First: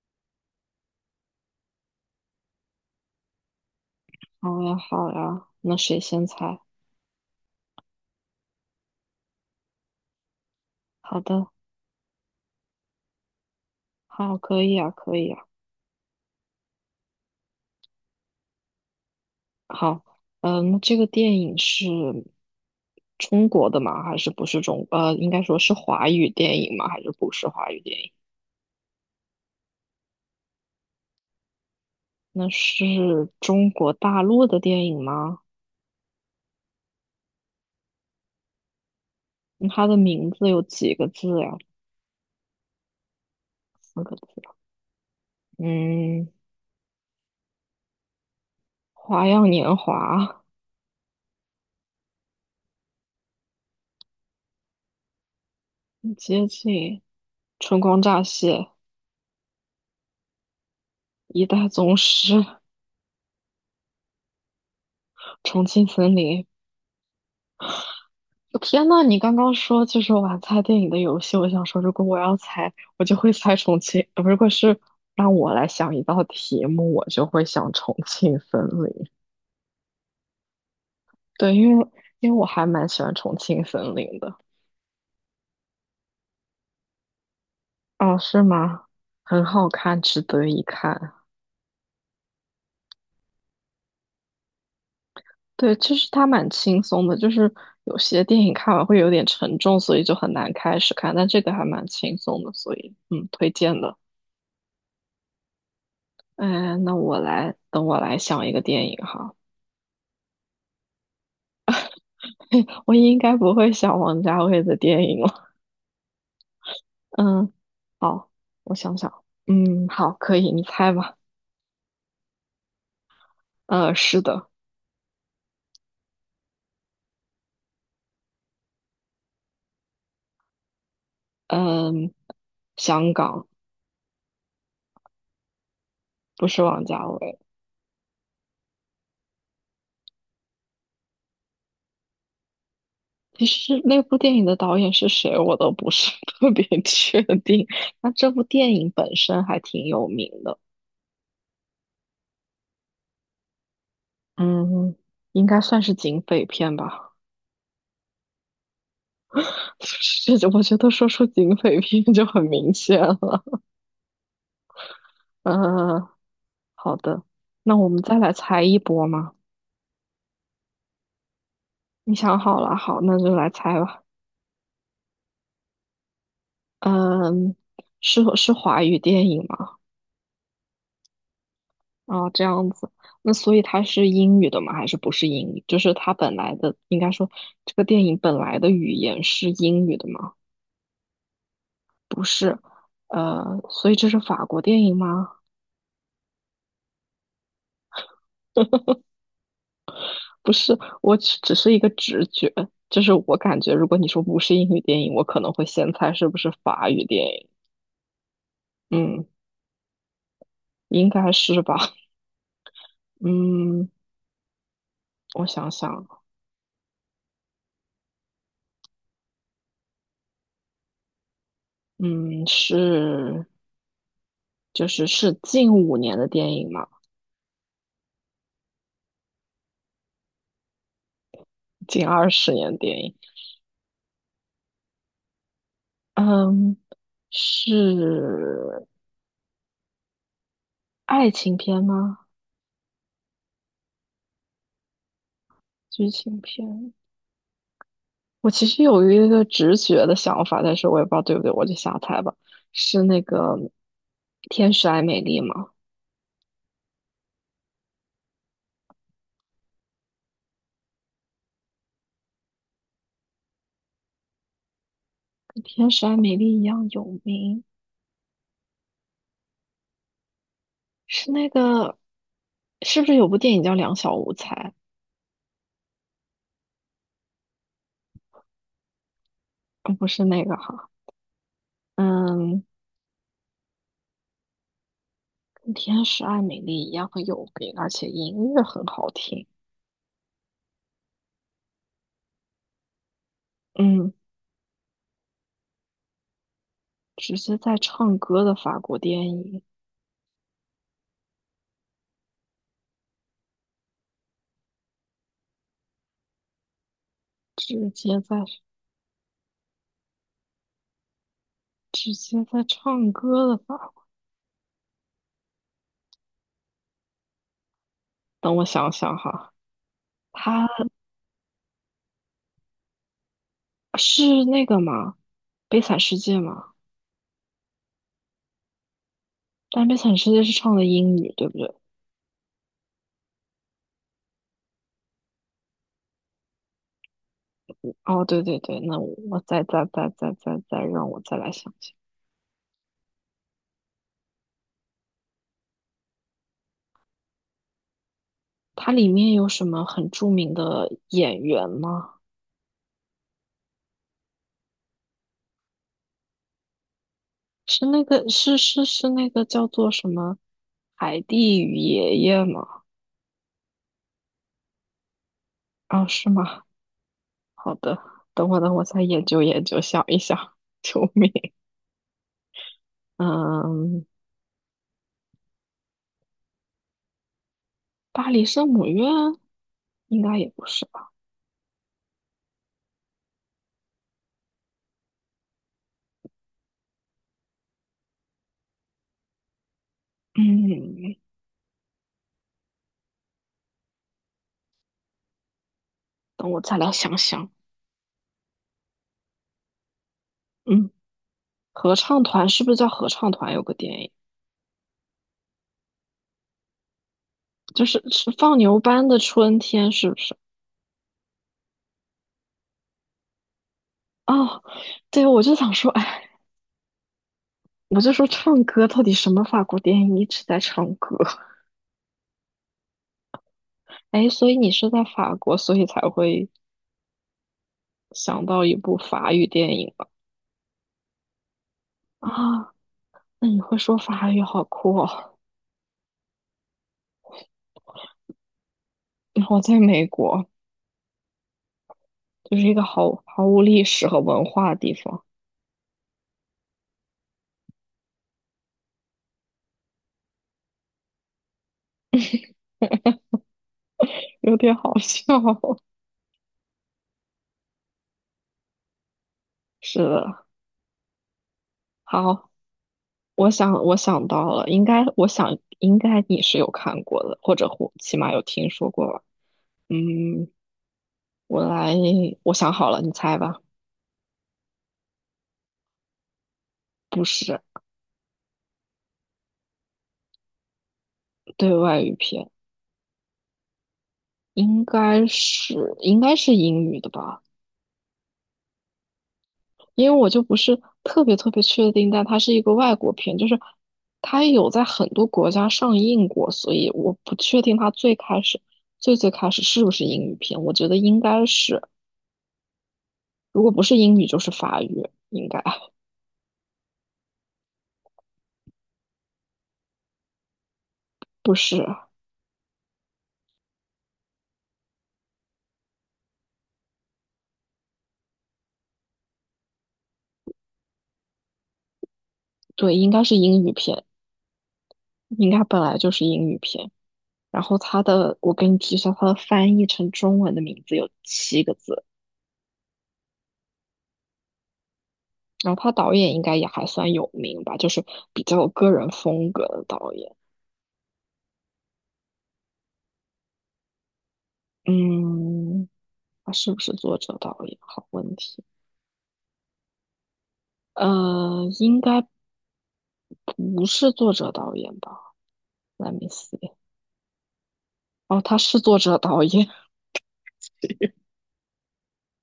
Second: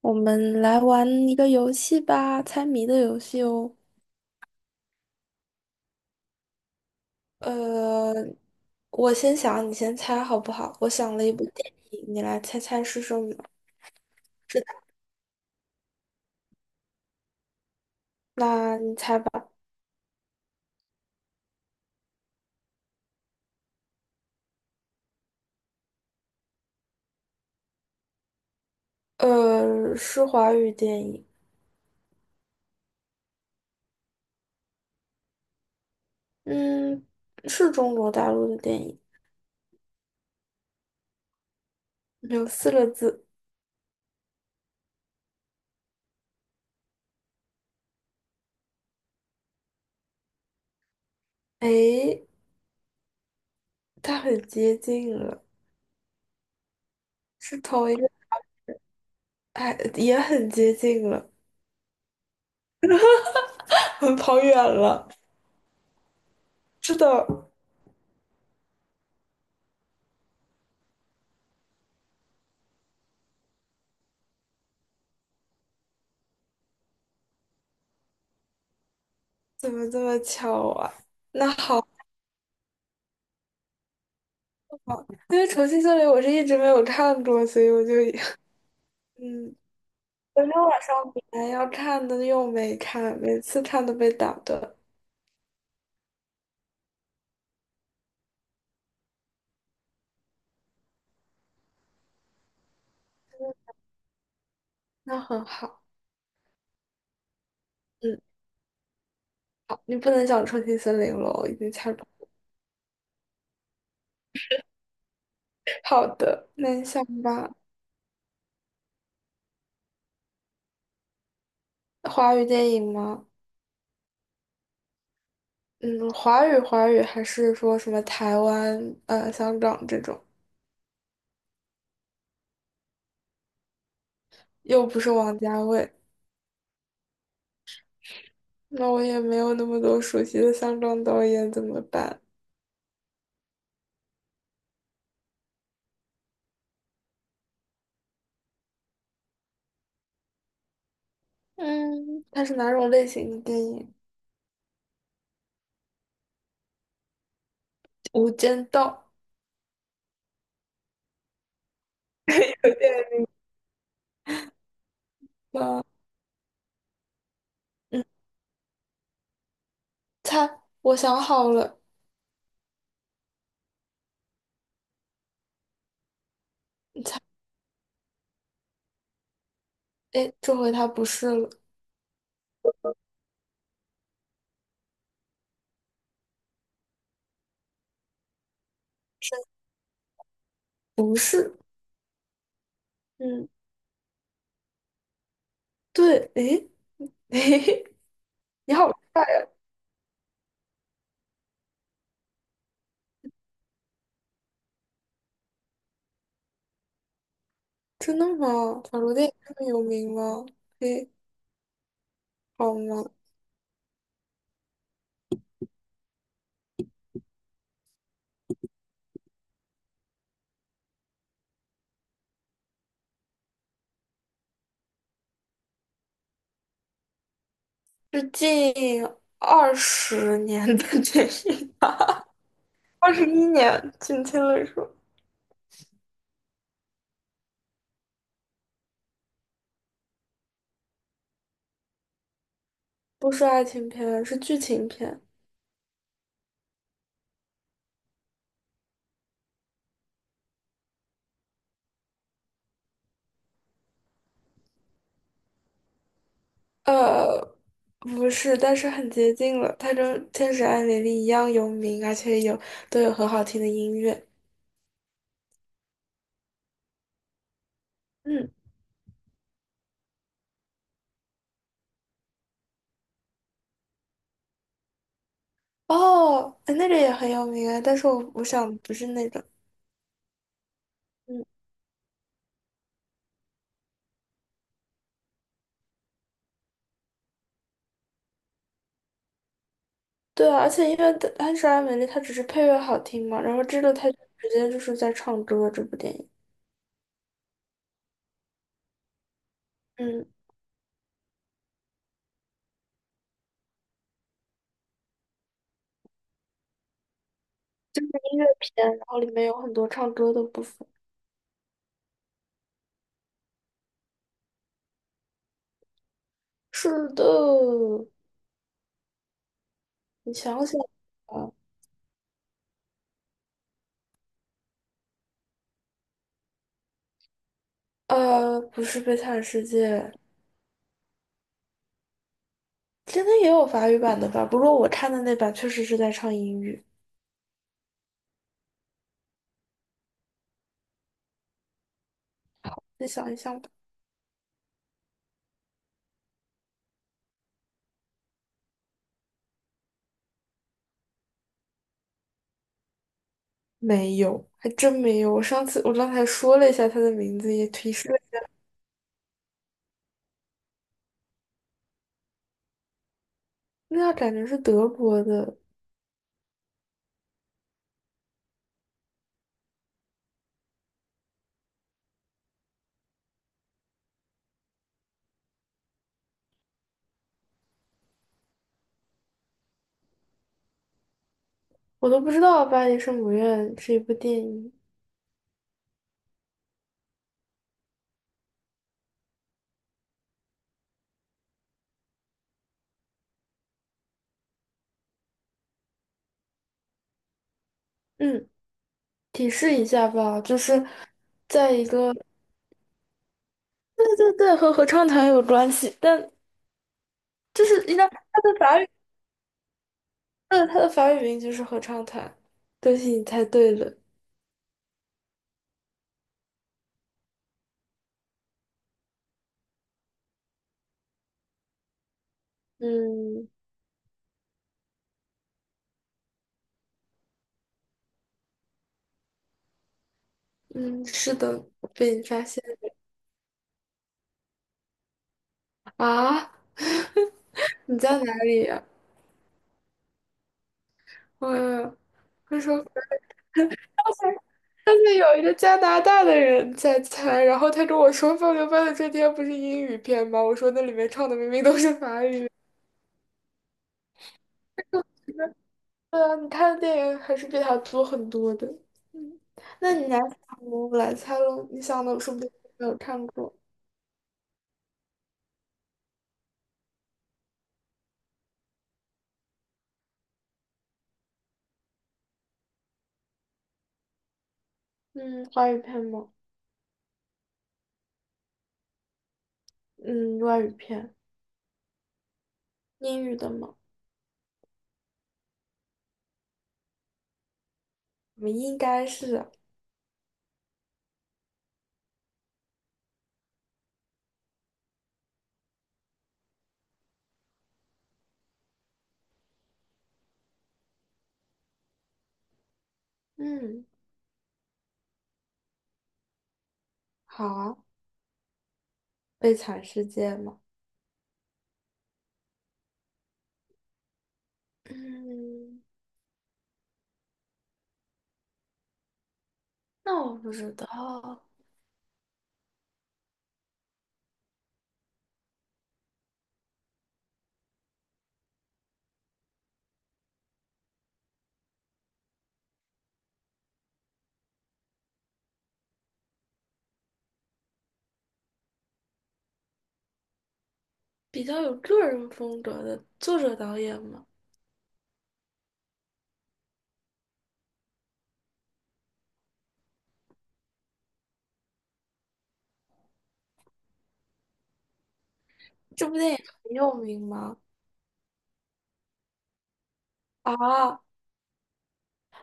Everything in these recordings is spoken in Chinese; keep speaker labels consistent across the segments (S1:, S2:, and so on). S1: 我们来玩一个游戏吧，猜谜的游戏哦。
S2: 好呀，好呀，那谁先猜？
S1: 呃，我先想，你先猜好不好？我想
S2: 好
S1: 了一部
S2: 的，
S1: 电影，你来猜猜是什么？
S2: 好，可以啊，可以啊。
S1: 那你猜吧。
S2: 好，那这个电影是中国的吗？还是不是中？应该说是华语电影吗？还是不是华语电影？
S1: 是华语电影，
S2: 那是中国大陆的电影吗？
S1: 嗯，是中国大陆的电影，
S2: 那它的名字有几个字呀？
S1: 有4个字。
S2: 四个字啊。嗯，《花样年华》
S1: 诶，它很接近了，
S2: 接近
S1: 是
S2: 《春
S1: 同一
S2: 光
S1: 个，
S2: 乍泄》
S1: 哎，也很接近了，
S2: 《一代宗师》
S1: 跑远了。
S2: 《重庆森林》
S1: 是的，
S2: 天呐，你刚刚说就是玩猜电影的游戏，我想说，如果我要猜，我就会猜重庆。如果是让我来想一道题目，我就会想重庆森林。
S1: 怎么这么巧啊？那
S2: 对，因为
S1: 好。
S2: 我还蛮喜欢重庆森林的。
S1: 哦，因为《重庆森林》我是一直没有看过，所以我就
S2: 哦，是吗？很
S1: 嗯，
S2: 好看，值得
S1: 昨天
S2: 一
S1: 晚上
S2: 看。
S1: 本来要看的又没看，每次看都被打断，
S2: 对，就是它蛮轻松的，就是有些电影看完会有点沉重，所以就很难开始看。但这个还蛮轻松的，所以推荐的。
S1: 那很好。
S2: 嗯，那我来，等我来
S1: 嗯，
S2: 想一个电影哈。
S1: 好，你不能讲《重庆森林》了，我已经猜到。
S2: 我应该不会想王家卫的电影了。
S1: 好的，那你想吧，
S2: 嗯，好，我想想。嗯，好，可以，你猜吧。
S1: 华语电影吗？
S2: 是的，
S1: 嗯，华语还是说什么台湾、香港这种，
S2: 嗯，香港
S1: 又不是王家卫，
S2: 不是王家卫。
S1: 那我也没有那么多熟悉的香港导演，怎么办？
S2: 其实那部电影的导演是谁，我都不是 特别确定。那这部电影本身还挺有名的，
S1: 嗯，它是哪种类型的电影？
S2: 嗯，应该算是警匪片吧。
S1: 《无间道》。
S2: 是，我觉得说出警匪片就 很明
S1: 有
S2: 显了。
S1: 点吗？
S2: 嗯，好的，那我们
S1: 嗯，
S2: 再来猜一波吗？
S1: 他，我想好了，
S2: 你想好了，好，那就来猜吧。
S1: 他，
S2: 嗯，是华语电影吗？
S1: 哎，这回他不是了，
S2: 啊，这样子。那所以它是英语的吗？还是不是英语？就是它本来的，应该说这个电影本来的语言是英语的吗？
S1: 是不是，
S2: 不是。
S1: 嗯，
S2: 所以这是法国电影吗？
S1: 对，哎，嘿你好帅呀！
S2: 不是，我只是一个直觉，就是我感觉，如果你说不是英语电影，我可能会先猜是不是法语电影。
S1: 真的吗？假如
S2: 嗯，
S1: 电影这么有名吗？
S2: 应
S1: 嘿，
S2: 该是吧。
S1: 好吗？
S2: 嗯，我想想，嗯，是。就是是近五年的电影嘛，
S1: 是近20年的电影
S2: 近
S1: 吧？
S2: 二十年的电
S1: 二
S2: 影。
S1: 十一年，准确的说，
S2: 嗯，是爱情片吗？
S1: 不是爱情片，是剧情片。
S2: 剧情片？我其实有一个直觉的想法，但是我也不知道对不对，我就瞎猜吧。是那个《天使爱美丽》吗？
S1: 呃，不是，但是很接近了。它跟《天使爱美丽》一样有名，而且都有很好听的音乐。
S2: 跟《天使爱美丽》一样有名？
S1: 嗯，
S2: 是那个？是不是有部电影叫《两小无猜》？
S1: 哦，哎那个也很有名啊，但是我想不是那个。
S2: 不是那个哈。
S1: 嗯，
S2: 嗯，跟《天使爱美丽》一样很有名，而且音乐很好听。
S1: 对啊，而且因为《天使爱美丽》它只是配乐好听嘛，然后这个它
S2: 嗯，
S1: 直接就是在唱歌这部电影。
S2: 直接在唱歌的法国电影，
S1: 嗯，
S2: 直
S1: 是
S2: 接在
S1: 音乐片，然后里面有很多唱歌的部分。
S2: 直接在唱歌的法国。
S1: 是的，
S2: 等我想想哈，
S1: 你想
S2: 他
S1: 想啊，
S2: 是那个吗？《悲惨世界》吗？
S1: 不是《悲惨世
S2: 但
S1: 界》，
S2: 《悲惨世界》是唱的英语，对不对？
S1: 现在也有法语版的吧？不过我看的那版确实是在唱英语。
S2: 哦，对对对，那我再让我再来想想，
S1: 再想一想吧，
S2: 它里面有什么很著名的演员吗？
S1: 没有，还真没有。我上次我刚才说了一下它的名字，也
S2: 是
S1: 提
S2: 那
S1: 示了，
S2: 个是是是那个叫做什么海蒂与爷爷吗？
S1: 那感觉是德国的，
S2: 啊，是吗？好的，等我等我再研究研究，想一想，救命！嗯，巴黎圣母院应该也不是吧？
S1: 我都不知道《巴黎圣母院》是一部电影。
S2: 嗯，等我再来想想。
S1: 嗯，提示一下吧，就是
S2: 嗯，
S1: 在一
S2: 合
S1: 个，
S2: 唱团是不是叫合唱团？有个电
S1: 对
S2: 影
S1: 对对，和合唱团有关系，但就是
S2: 就
S1: 应
S2: 是
S1: 该
S2: 是
S1: 它的
S2: 放牛
S1: 法语，
S2: 班的春天，是不是？
S1: 嗯，它的法语名就是合唱团。恭喜你猜对了，
S2: 哦，对，我就想说，哎，我就说唱歌到底什么法国电影一直在唱歌？
S1: 嗯
S2: 哎，所以你是在法国，所以才会想到一部法语电影吧？
S1: 嗯，是的，被你发现
S2: 啊，
S1: 了。
S2: 那你会说法语，好酷哦！
S1: 啊，你在哪里呀？
S2: 我在美国，
S1: 我
S2: 就
S1: 我
S2: 是一个
S1: 说
S2: 毫无历史和文化的地
S1: 上次
S2: 方，
S1: 有一个加拿大的人在猜，然后他跟我说《放牛班的春天》不是英语片吗？我说那里面唱的明明都是法语。
S2: 有点好笑。
S1: 对啊，你看的电影还是比他多很多的。嗯，那
S2: 是
S1: 你拿《小
S2: 的，
S1: 蘑菇》来猜喽，你想的说不
S2: 好，
S1: 定没有看
S2: 我
S1: 过。
S2: 想我想到了，应该我想应该你是有看过的，或者起码有听说过吧。嗯，我来，我想好了，你猜吧。
S1: 嗯，华语片吗？
S2: 不是
S1: 嗯，外语片，
S2: 对外语片，
S1: 英语的吗？
S2: 应该是英语的吧。
S1: 我们应该是。
S2: 因为我就不是特别确定，但它是一个外国片，就是它有在很多国家上映过，所以我不确定它最开始最开始是不是英语片，我觉得应该是，如果不
S1: 嗯，
S2: 是英语就是法语，应该
S1: 好啊，悲惨世界吗？
S2: 不是，
S1: 嗯，那我不知道。
S2: 对，应该是英语片，应该本来就是英语片。然后它的，我给你提一下，它的翻译成中文的名字有七个字，然后他导演应该也还算有名吧，就是比较有个人风格的导演，
S1: 比较有个人风格的作者导演吗？
S2: 嗯。他是不是作者导演？好问题。应该不是作者导演吧
S1: 这
S2: ？Let
S1: 部
S2: me
S1: 电影很
S2: see。
S1: 有名吗？
S2: 哦，他是作者导演。
S1: 啊，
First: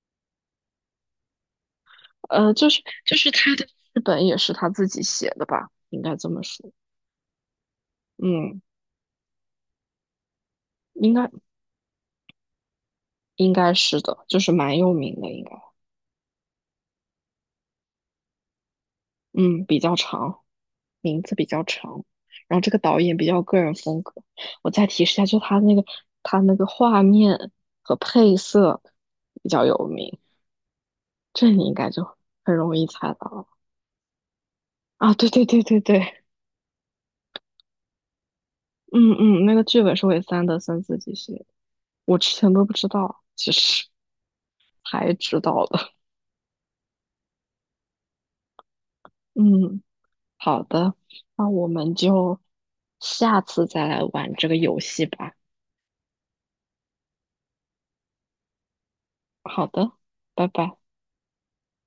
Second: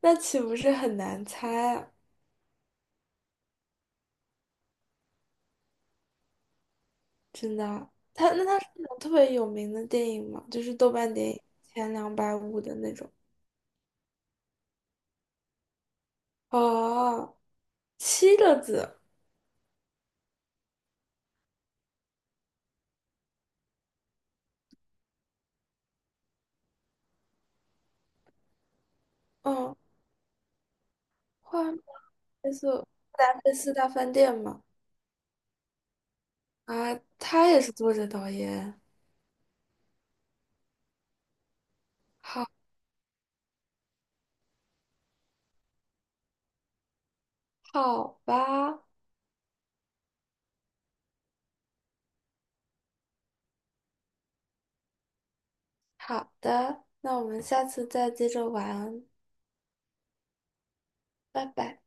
S1: 那岂不是很难猜啊？
S2: 就是他的剧本也是他自己写的吧？应该这么说。
S1: 真的啊他
S2: 嗯，
S1: 是那种特别有名的电影吗？就是豆瓣
S2: 应该
S1: 电影前250的那种。
S2: 应该是的，就是蛮有名的，应该。
S1: 哦，7个字，
S2: 嗯，比较长，名字比较长。然后这个导演比较个人风格。我再提示一下，就他那个画面和配色比较
S1: 嗯，
S2: 有名，这
S1: 花
S2: 你
S1: 花
S2: 应该就
S1: 黑
S2: 很容易
S1: 色
S2: 猜到
S1: 达
S2: 了。
S1: 菲斯大饭店嘛。
S2: 啊，对对对对对，
S1: 啊，他也是作者导演。
S2: 嗯嗯，那个剧本是韦三安德森自己写的，我之
S1: 好，
S2: 前都不知道，其实还知道的。
S1: 好吧，
S2: 嗯，好的，那我们就下次再来玩这个游戏吧。
S1: 好的，那我们下次再接着玩，
S2: 好的，拜拜。
S1: 拜拜。